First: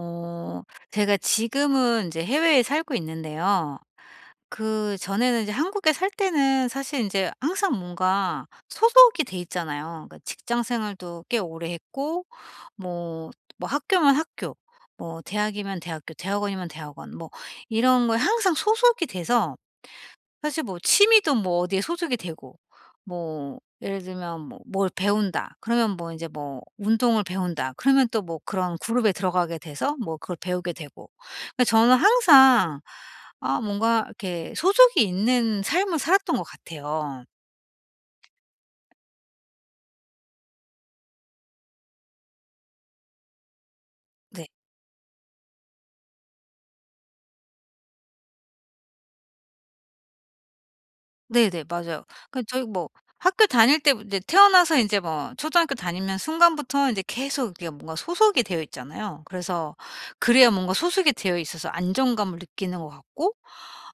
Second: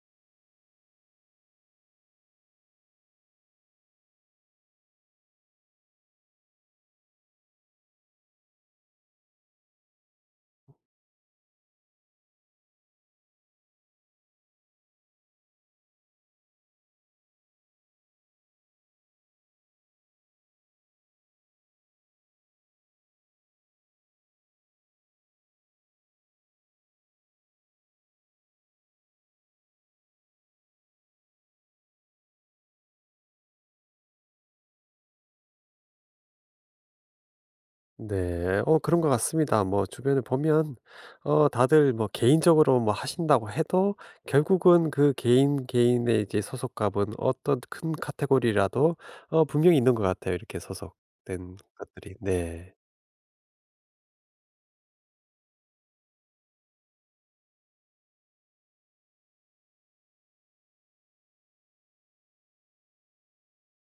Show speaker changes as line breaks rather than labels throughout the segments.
어 제가 지금은 이제 해외에 살고 있는데요. 그전에는 이제 한국에 살 때는 사실 이제 항상 뭔가 소속이 돼 있잖아요. 그러니까 직장 생활도 꽤 오래 했고, 뭐 뭐 학교면 학교, 뭐 대학이면 대학교, 대학원이면 대학원, 뭐 이런 거에 항상 소속이 돼서 사실 뭐 취미도 뭐 어디에 소속이 되고, 뭐 예를 들면 뭐 뭘 배운다. 그러면 뭐 이제 뭐 운동을 배운다. 그러면 또 뭐 그런 그룹에 들어가게 돼서 뭐 그걸 배우게 되고. 그러니까 저는 항상 아 뭔가 이렇게 소속이 있는 삶을 살았던 것 같아요.
네. 그런 것 같습니다. 뭐 주변에 보면, 다들 뭐 개인적으로 뭐 하신다고 해도
네.
결국은 그 개인 개인의 이제 소속감은 어떤 큰 카테고리라도 분명히 있는 것 같아요, 이렇게 소속된
네네, 맞아요.
것들이.
그 저희
네.
뭐 학교 다닐 때 인제 태어나서 인제 뭐 초등학교 다니면 순간부터 인제 계속 이게 뭔가 소속이 되어 있잖아요. 그래서 그래야 뭔가 소속이 되어 있어서 안정감을 느끼는 것 같고,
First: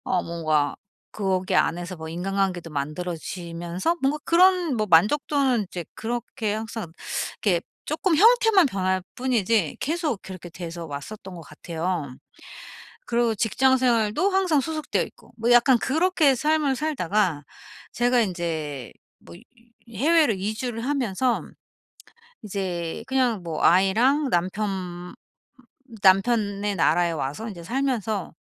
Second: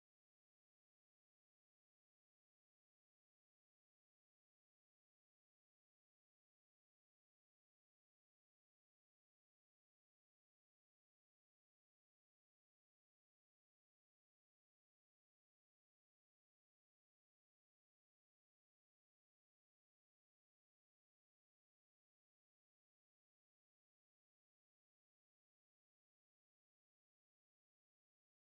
뭔가 거기 안에서 뭐 인간관계도 만들어지면서 뭔가 그런 뭐 만족도는 이제 그렇게 항상 이렇게 조금 형태만 변할 뿐이지 계속 그렇게 돼서 왔었던 것 같아요. 그리고 직장 생활도 항상 소속되어 있고 뭐 약간 그렇게 삶을 살다가, 제가 이제 뭐 해외로 이주를 하면서 이제 그냥 뭐 아이랑 남편, 남편의 나라에 와서 이제 살면서,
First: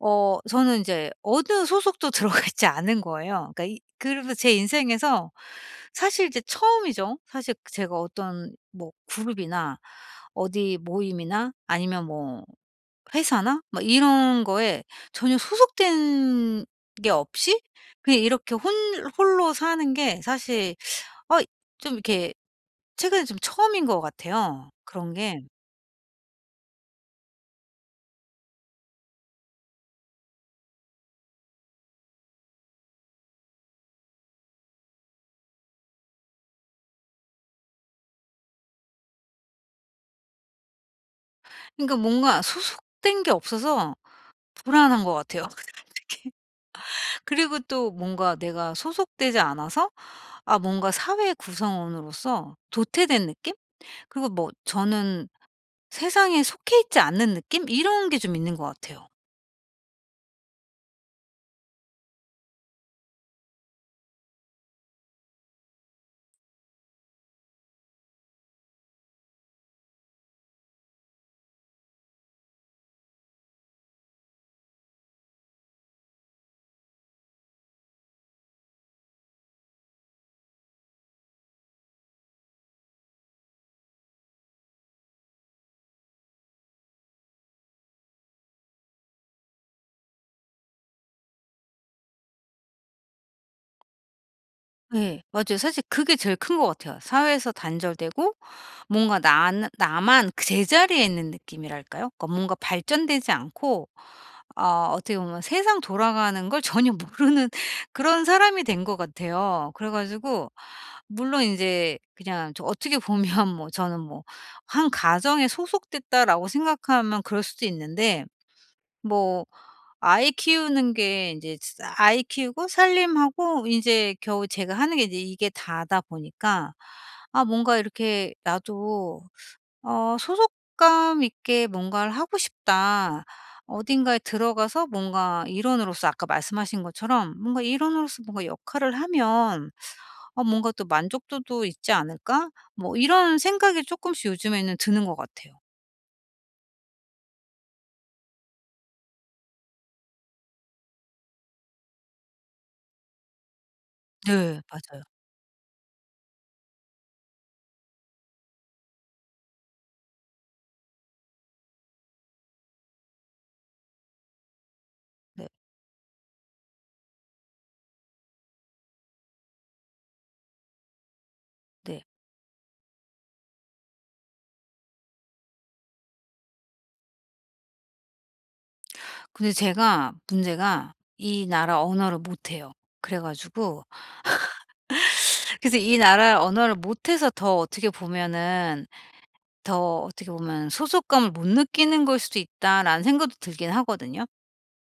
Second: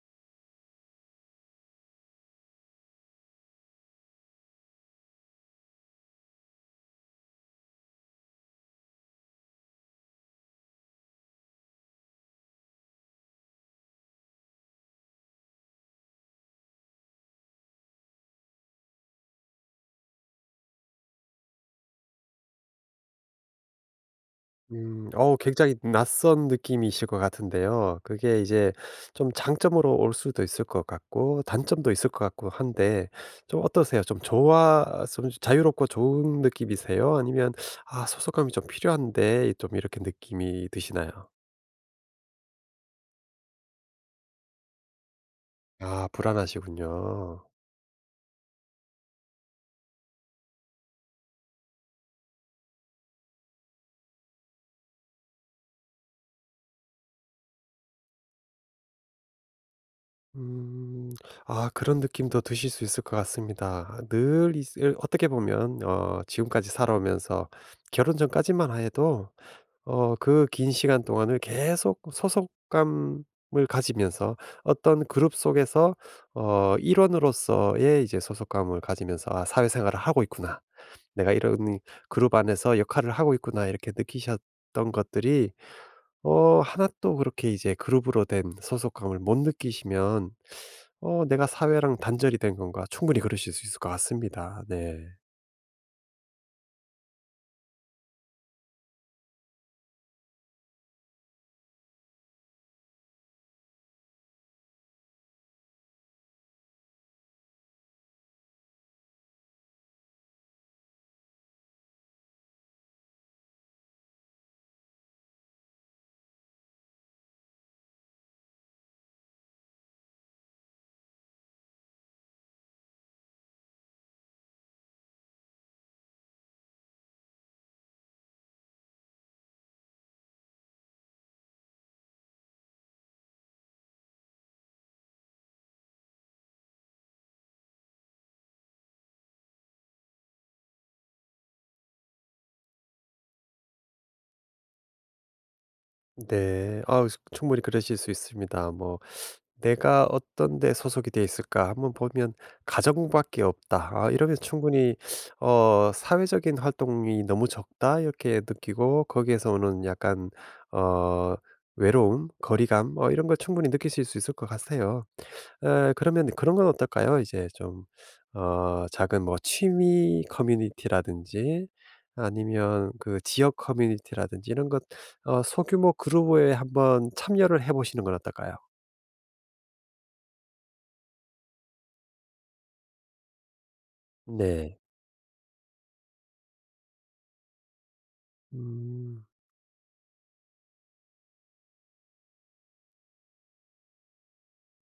저는 이제 어느 소속도 들어가 있지 않은 거예요. 그러니까 이 그래서 제 인생에서 사실 이제 처음이죠. 사실 제가 어떤 뭐 그룹이나 어디 모임이나 아니면 뭐 회사나 뭐 이런 거에 전혀 소속된 게 없이 그냥 이렇게 혼 홀로 사는 게, 사실 어 좀 이렇게 최근에 좀 처음인 것 같아요,
음.
그런 게.
굉장히 낯선 느낌이실 것 같은데요. 그게 이제 좀 장점으로 올 수도 있을 것 같고 단점도 있을 것 같고 한데 좀 어떠세요? 좀 자유롭고 좋은 느낌이세요? 아니면 '아 소속감이 좀 필요한데.' 좀 이렇게 느낌이 드시나요?
그러니까 뭔가 소속된 게 없어서 불안한 것 같아요.
아
특히.
불안하시군요.
그리고 또 뭔가 내가 소속되지 않아서 아 뭔가 사회 구성원으로서 도태된 느낌? 그리고 뭐 저는 세상에 속해 있지 않는 느낌? 이런 게 좀 있는 것 같아요.
음. 아 그런 느낌도 드실 수 있을 것 같습니다. 늘 있 어떻게 보면 지금까지 살아오면서 결혼 전까지만 해도 그 긴 시간 동안을 계속 소속감을 가지면서 어떤 그룹 속에서 일원으로서의 이제 소속감을 가지면서 '아 사회생활을 하고 있구나. 내가 이런 그룹 안에서 역할을 하고 있구나.' 이렇게 느끼셨던 것들이 하나도 그렇게 이제 그룹으로 된 소속감을 못 느끼시면 '내가 사회랑 단절이 된 건가.' 충분히 그러실 수 있을 것 같습니다. 네.
네, 맞아요. 사실 그게 제일 큰 것 같아요. 사회에서 단절되고 뭔가 나 나만 그 제자리에 있는 느낌이랄까요? 그러니까 뭔가 발전되지 않고, 어 어떻게 보면 세상 돌아가는 걸 전혀 모르는 그런 사람이 된 것 같아요. 그래 가지고 물론 이제 그냥 저 어떻게 보면 뭐 저는 뭐 '한 가정에 소속됐다.'라고 생각하면 그럴 수도 있는데, 뭐 아이 키우는 게 인제 사 아이 키우고 살림하고 인제 겨우 제가 하는 게 이제 이게 다다 보니까, 아 뭔가 이렇게 나도 '소속감 있게 뭔가를 하고 싶다. 어딘가에 들어가서 뭔가 일원으로서' 아까 말씀하신 것처럼 '뭔가 일원으로서 뭔가 역할을 하면 어 뭔가 또 만족도도 있지 않을까?' 뭐 이런 생각이 쪼끔씩 요즘에는 드는 것 같아요.
네. 아 충분히 그러실 수 있습니다. 뭐 '내가 어떤 데 소속이 돼 있을까?' 한번 보면 '가정밖에 없다.' 아 이러면
네,
충분히
맞아요.
'사회적인 활동이 너무 적다.' 이렇게 느끼고 거기에서 오는 약간 어 외로움, 거리감, 이런 걸 충분히 느끼실 수 있을 것 같아요.
네.
그러면 그런 건 어떨까요? 이제 좀 작은 뭐 취미 커뮤니티라든지
네.
아니면 그 지역 커뮤니티라든지 이런 것, 소규모 그룹에 한번 참여를 해 보시는 건 어떨까요?
근데 제가 문제가 이 나라 언어를 못 해요. 그래 가지고
네.
그래서 이 나라 언어를 못 해서 더 어떻게 보면은,
음.
더 어떻게 보면 '소속감을 못 느끼는 걸 수도 있다.'라는 생각도 들긴 하거든요.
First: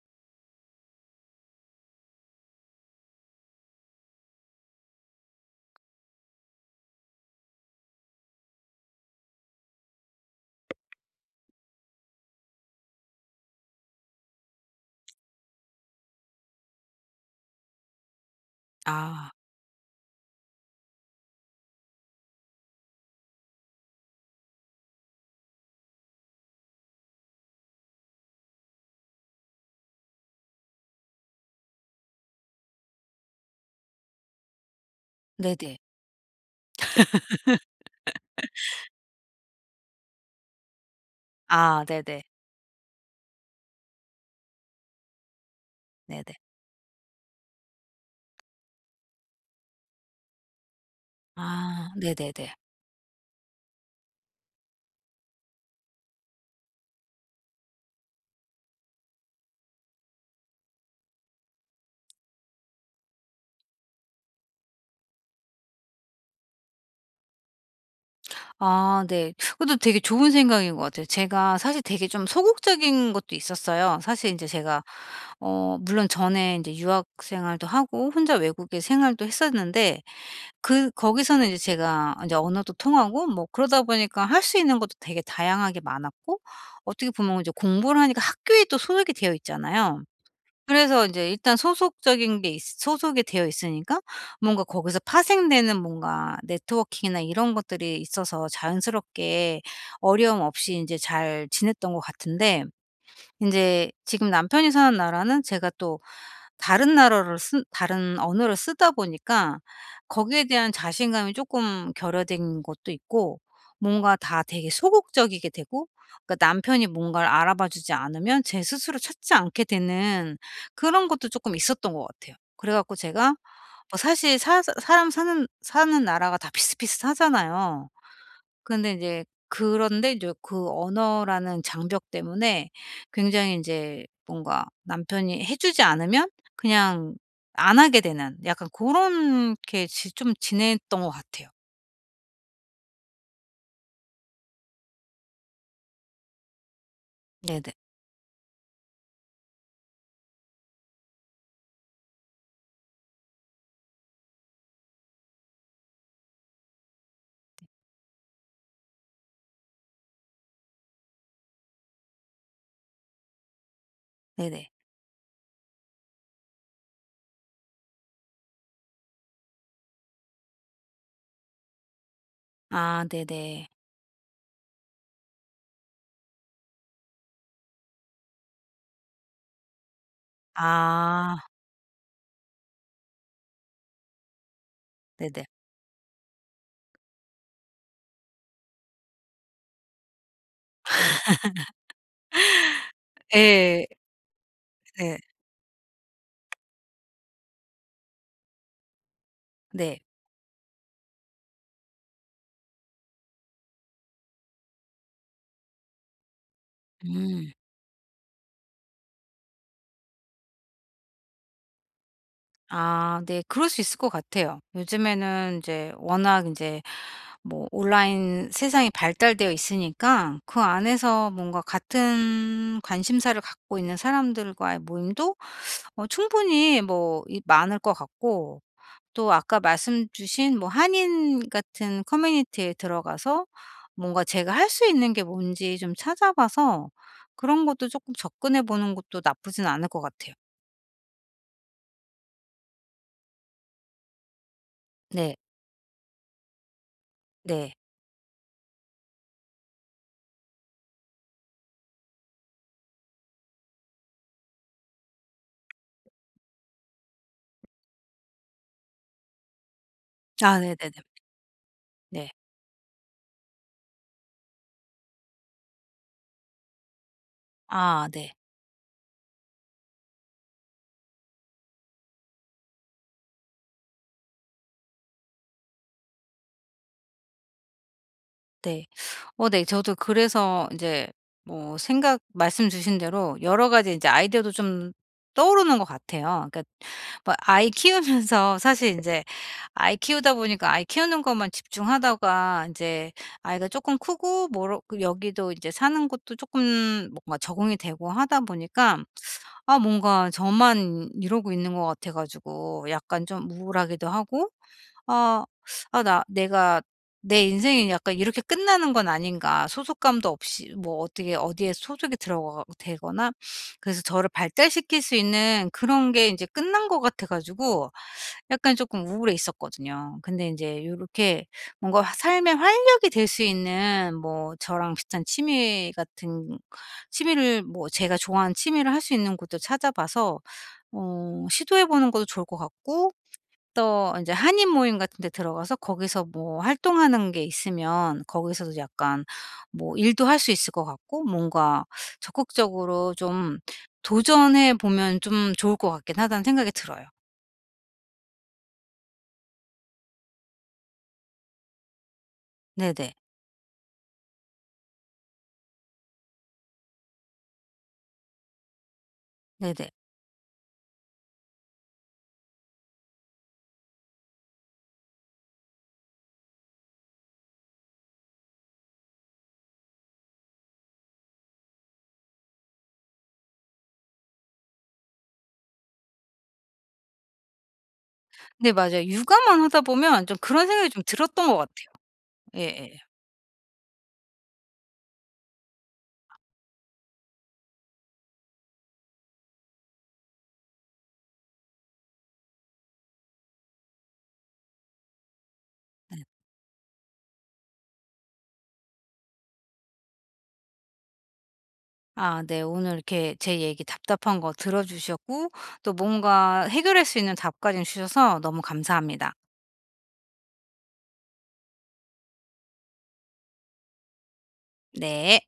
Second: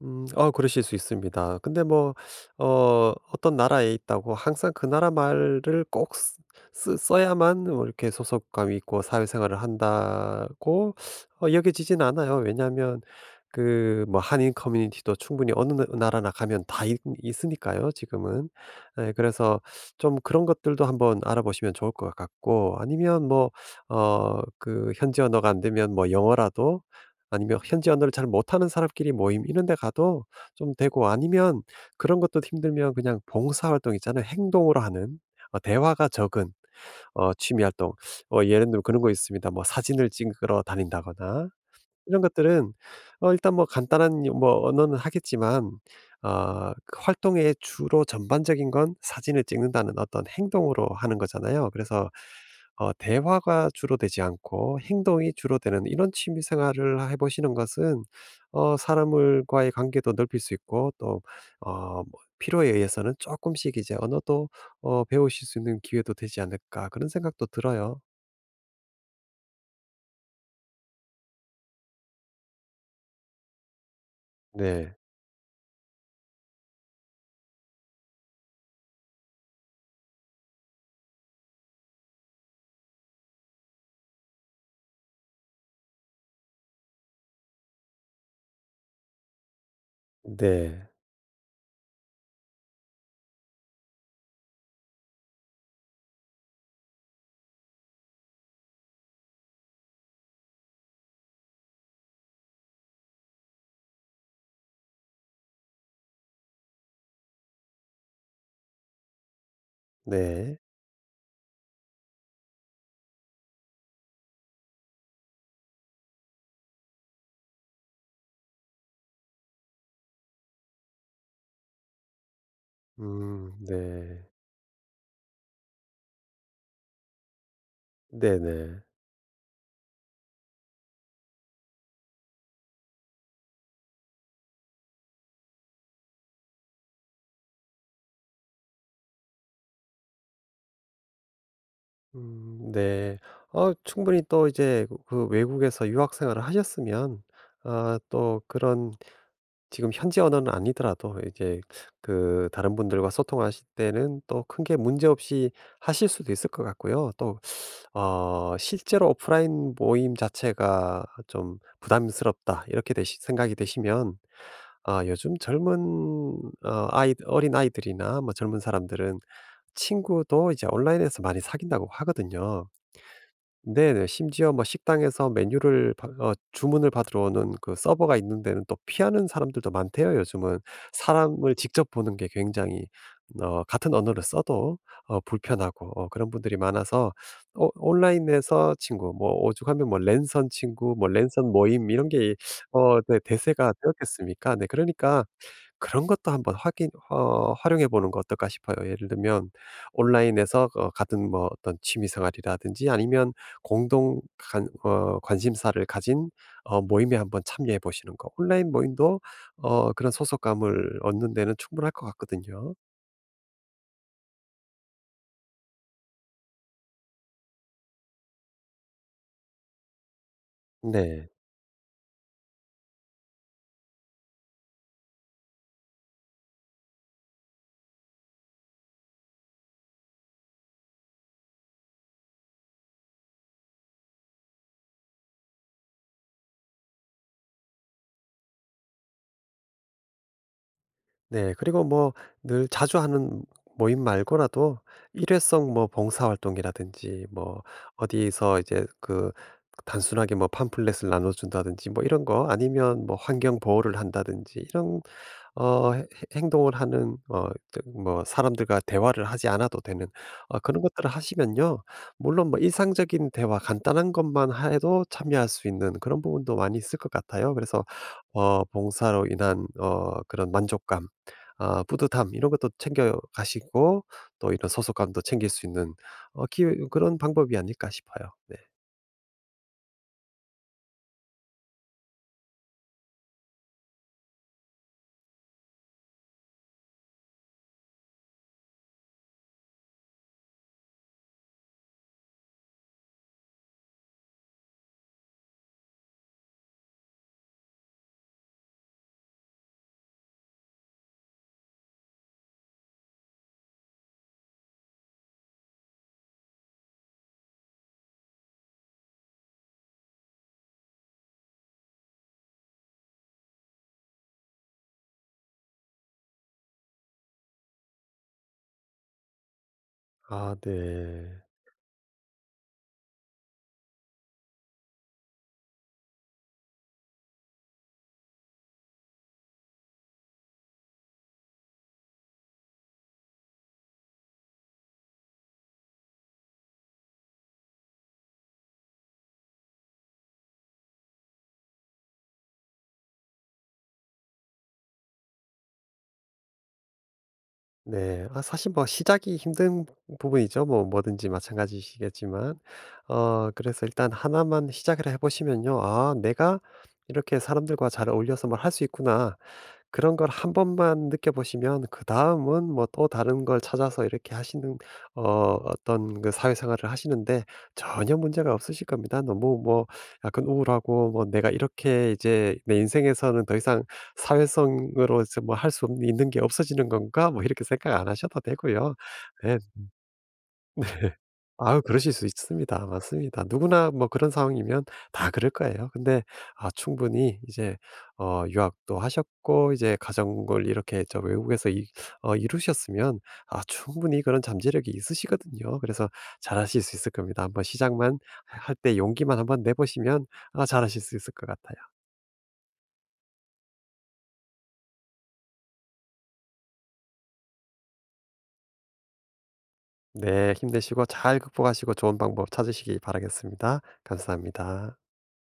음. 그러실 수 있습니다. 근데 뭐 어떤 나라에 있다고 항상 그 나라 말을 꼭 쓰 쓰 써야만 뭐 이렇게 소속감이 있고 사회생활을 한다고 여겨지진 않아요. 왜냐하면 그 뭐 한인 커뮤니티도 충분히 어느 나라나 가면 다 있으니까요 지금은. 예
아
그래서 좀 그런 것들도 한번 알아보시면 좋을 것 같고, 아니면 뭐 그 현지 언어가 안 되면 뭐 영어라도, 아니면 현지 언어를 잘 못하는 사람끼리 모임 이런 데 가도 좀 되고, 아니면 그런 것도 힘들면 그냥 봉사활동 있잖아요. 행동으로 하는
네네.
대화가 적은 취미 활동. 예를 들면 그런 거 있습니다. 뭐 사진을 찍으러 다닌다거나
아
이런
네네.
것들은 일단 뭐 간단한 뭐 언어는 하겠지만
네네.
어, 그 활동의 주로 전반적인 건 사진을 찍는다는 어떤 행동으로 하는 거잖아요.
아
그래서
네네네.
대화가 주로 되지 않고 행동이 주로 되는 이런 취미 생활을 해 보시는 것은 사람과의 관계도 넓힐 수 있고, 또 뭐 필요에 의해서는 조금씩 이제 언어도 배우실 수 있는 기회도 되지 않을까 그런 생각도 들어요.
아 네. 그것도 되게 좋은 생각인 것 같아요. 제가 사실 되게 좀 소극적인 것도 있었어요. 사실 이제 제가
네.
물론 전에 이제 유학 생활도 하고 혼자 외국에 생활도 했었는데, 그 거기서는 이제 제가 제 언어도 통하고 뭐 그러다 보니까 할 수 있는 것도 되게 다양하게 많았고, 어떻게 보면 이제 공부를 하니까 학교에 또 소속이 되어 있잖아요.
네.
그래서 인제 일단 소속적인 게 있 소속이 되어 있으니까 뭔가 거기서 파생되는 뭔가 네트워킹이나 이런 것들이 있어서 자연스럽게 어려움 없이 인제 잘 지냈던 것 같은데, 인제 지금 남편이 사는 나라는 제가 또 다른 나라를 쓴 다른 언어를 쓰다 보니까 거기에
네.
대한 자신감이 쪼끔 결여된 것도 있고, 뭔가 다 되게 소극적이게 되고, 그러니까 남편이 뭔가를 알아봐 주지 않으면 제 스스로 찾지 않게 되는 그런 것도 쪼끔 있었던 것 같아요. 그래 갖고 제가 뭐
네.
사실 사 사람 사는 나라가 다 비슷비슷하잖아요.
네네.
근데 이제 그런데 이제 그 언어라는 장벽 때문에 굉장히 이제 뭔가 남편이 해 주지 않으면 그냥 안 하게 되는, 약간 고런 게 지 좀 지냈던 것 같아요.
네. 충분히 또 이제 그 그 외국에서 유학 생활을 하셨으면
네네.
아 또 그런 지금 현지 언어는 아니더라도 이제 그 다른 분들과 소통하실 때는 또 큰 게 문제없이 하실 수도 있을 것 같고요. 또 '실제로 오프라인 모임 자체가 좀 부담스럽다.' 이렇게 되시 생각이 되시면
네네.
아 요즘 젊은 어 아이 어린아이들이나 뭐 젊은 사람들은 친구도 이제 온라인에서 많이 사귄다고 하거든요.
아 네네.
네네. 심지어 뭐 식당에서 메뉴를 받 어 주문을 받으러 오는 그 서버가 있는 데는 또 피하는 사람들도 많대요, 요즘은.
아
사람을 직접 보는 게 굉장히 같은 언어를 써도
네네.
불편하고 그런 분들이 많아서 온라인에서 친구, 뭐 오죽하면 뭐 랜선 친구 뭐 랜선 모임 이런 게 네 대세가
예.
되었겠습니까? 네
네.
그러니까 그런 것도 한번 확인 어 활용해 보는 거 어떨까 싶어요. 예를 들면
네.
온라인에서 같은 뭐 어떤 취미 생활이라든지 아니면 공동 관 어 관심사를 가진 모임에 한번
음.
참여해 보시는 거. 온라인 모임도 그런 소속감을 얻는 데는 충분할 것 같거든요.
아 네. 그럴 수 있을 것 같아요. 요즘에는 이제 워낙 이제 뭐 온라인 세상이 발달되어 있으니까 그
네.
안에서 뭔가 같은 관심사를 갖고 있는 사람들과의 모임도 충분히 뭐 이 많을 것 같고, 또 아까 말씀 주신 뭐 한인 같은 커뮤니티에 들어가서 뭔가 제가 할 수 있는 게 뭔지 좀 찾아봐서 그런 것도 조금 접근해 보는 것도 나쁘진 않을 것 같아요.
네. 그리고 뭐 늘 자주 하는 모임 말고라도
네.
일회성 뭐 봉사활동이라든지 뭐
네.
어디서 이제 그 단순하게 뭐 팜플렛을 나눠준다든지 뭐 이런 거, 아니면 뭐 환경 보호를 한다든지 이런 어 해- 행동을 하는 뭐 사람들과 대화를 하지 않아도 되는
아
그런
네네네.
것들을 하시면요.
네.
물론 뭐 일상적인 대화 간단한 것만 해도 참여할 수 있는 그런 부분도 많이 있을 것 같아요. 그래서
아 네.
봉사로 인한 그런 만족감, 아 뿌듯함 이런 것도 챙겨 가시고 또 이런 소속감도 챙길 수 있는 어 기 그런 방법이 아닐까 싶어요. 네.
네. 어 네. 저도 그래서 이제 뭐 생각 말씀 주신 대로 여러 가지 이제 아이디어도 좀 떠오르는 것 같아요. 그러니까 뭐 아이 키우면서 사실 이제 아이 키우다 보니까 아이 키우는 것만 집중하다가 이제 아이가 조금 크고 뭐 여기도 이제 사는 것도 조금 뭔가 적응이 되고 하다 보니까, 아 뭔가 저만 이러고 있는 것 같아 가지고 약간 좀 우울하기도 하고, 아. '아 나 내가 내 인생이 약간 이렇게 끝나는 건 아닌가.' 소속감도 없이 뭐 어떻게 어디에 소속이 들어가 되거나 그래서 저를 발달시킬 수 있는 그런 게 이제 끝난 것 같아 가지고 약간 조금 우울해 있었거든요. 근데 이
아
제
네.
요렇게 뭔가 화 삶의 활력이 될 수 있는 뭐 저랑 비슷한 취미 같은 취미를, 뭐 제가 좋아하는 취미를 할 수 있는 곳도 찾아봐서 시도해 보는 것도 좋을 것 같고, 또 이제 한인 모임 같은 데 들어가서 거기서 뭐 활동하는 게 있으면 거기서도 약간 뭐 일도 할 수 있을 것 같고, 뭔가 적극적으로 좀 도전해 보면 좀 좋을 것 같긴 하다는 생각이 들어요.
네. 아 사실 뭐 시작이 힘든 부분이죠. 뭐 뭐든지 마찬가지시겠지만.
네네.
그래서 일단 하나만 시작을 해 보시면요. '아 내가 이렇게 사람들과 잘 어울려서 뭘 할 수 있구나.'
네네.
그런 걸 한 번만 느껴보시면, 그다음은 뭐 또 다른 걸 찾아서 이렇게 하시는 어 어떤 그 사회생활을 하시는데 전혀 문제가 없으실 겁니다. 너무 뭐 약간 우울하고 뭐 '내가 이렇게 이제 내 인생에서는 더 이상 사회성으로 뭐 할 수 있는 게 없어지는 건가?' 뭐 이렇게 생각 안 하셔도
네,
되고요.
맞아요.
예.
육아만 하다 보면 좀 그런
네.
생각이 좀 들었던 것
아유
같아요.
그러실 수 있습니다.
예예.
맞습니다. 누구나 뭐 그런 상황이면 다 그럴 거예요. 근데 아 충분히 이제 유학도 하셨고 이제 가정을 이렇게 저 외국에서 이 어 이루셨으면 아 충분히 그런 잠재력이 있으시거든요. 그래서
네.
잘하실 수 있을 겁니다. 한번 시작만 할 때 용기만 한번 내 보시면 아 잘하실 수 있을 것 같아요.
아 네. 오늘 이렇게 제 얘기 답답한 거 들어 주셨고 또 뭔가 해결할 수 있는 답까지 주셔서 너무 감사합니다.
네. 힘내시고 잘 극복하시고 좋은 방법 찾으시기 바라겠습니다. 감사합니다.
네.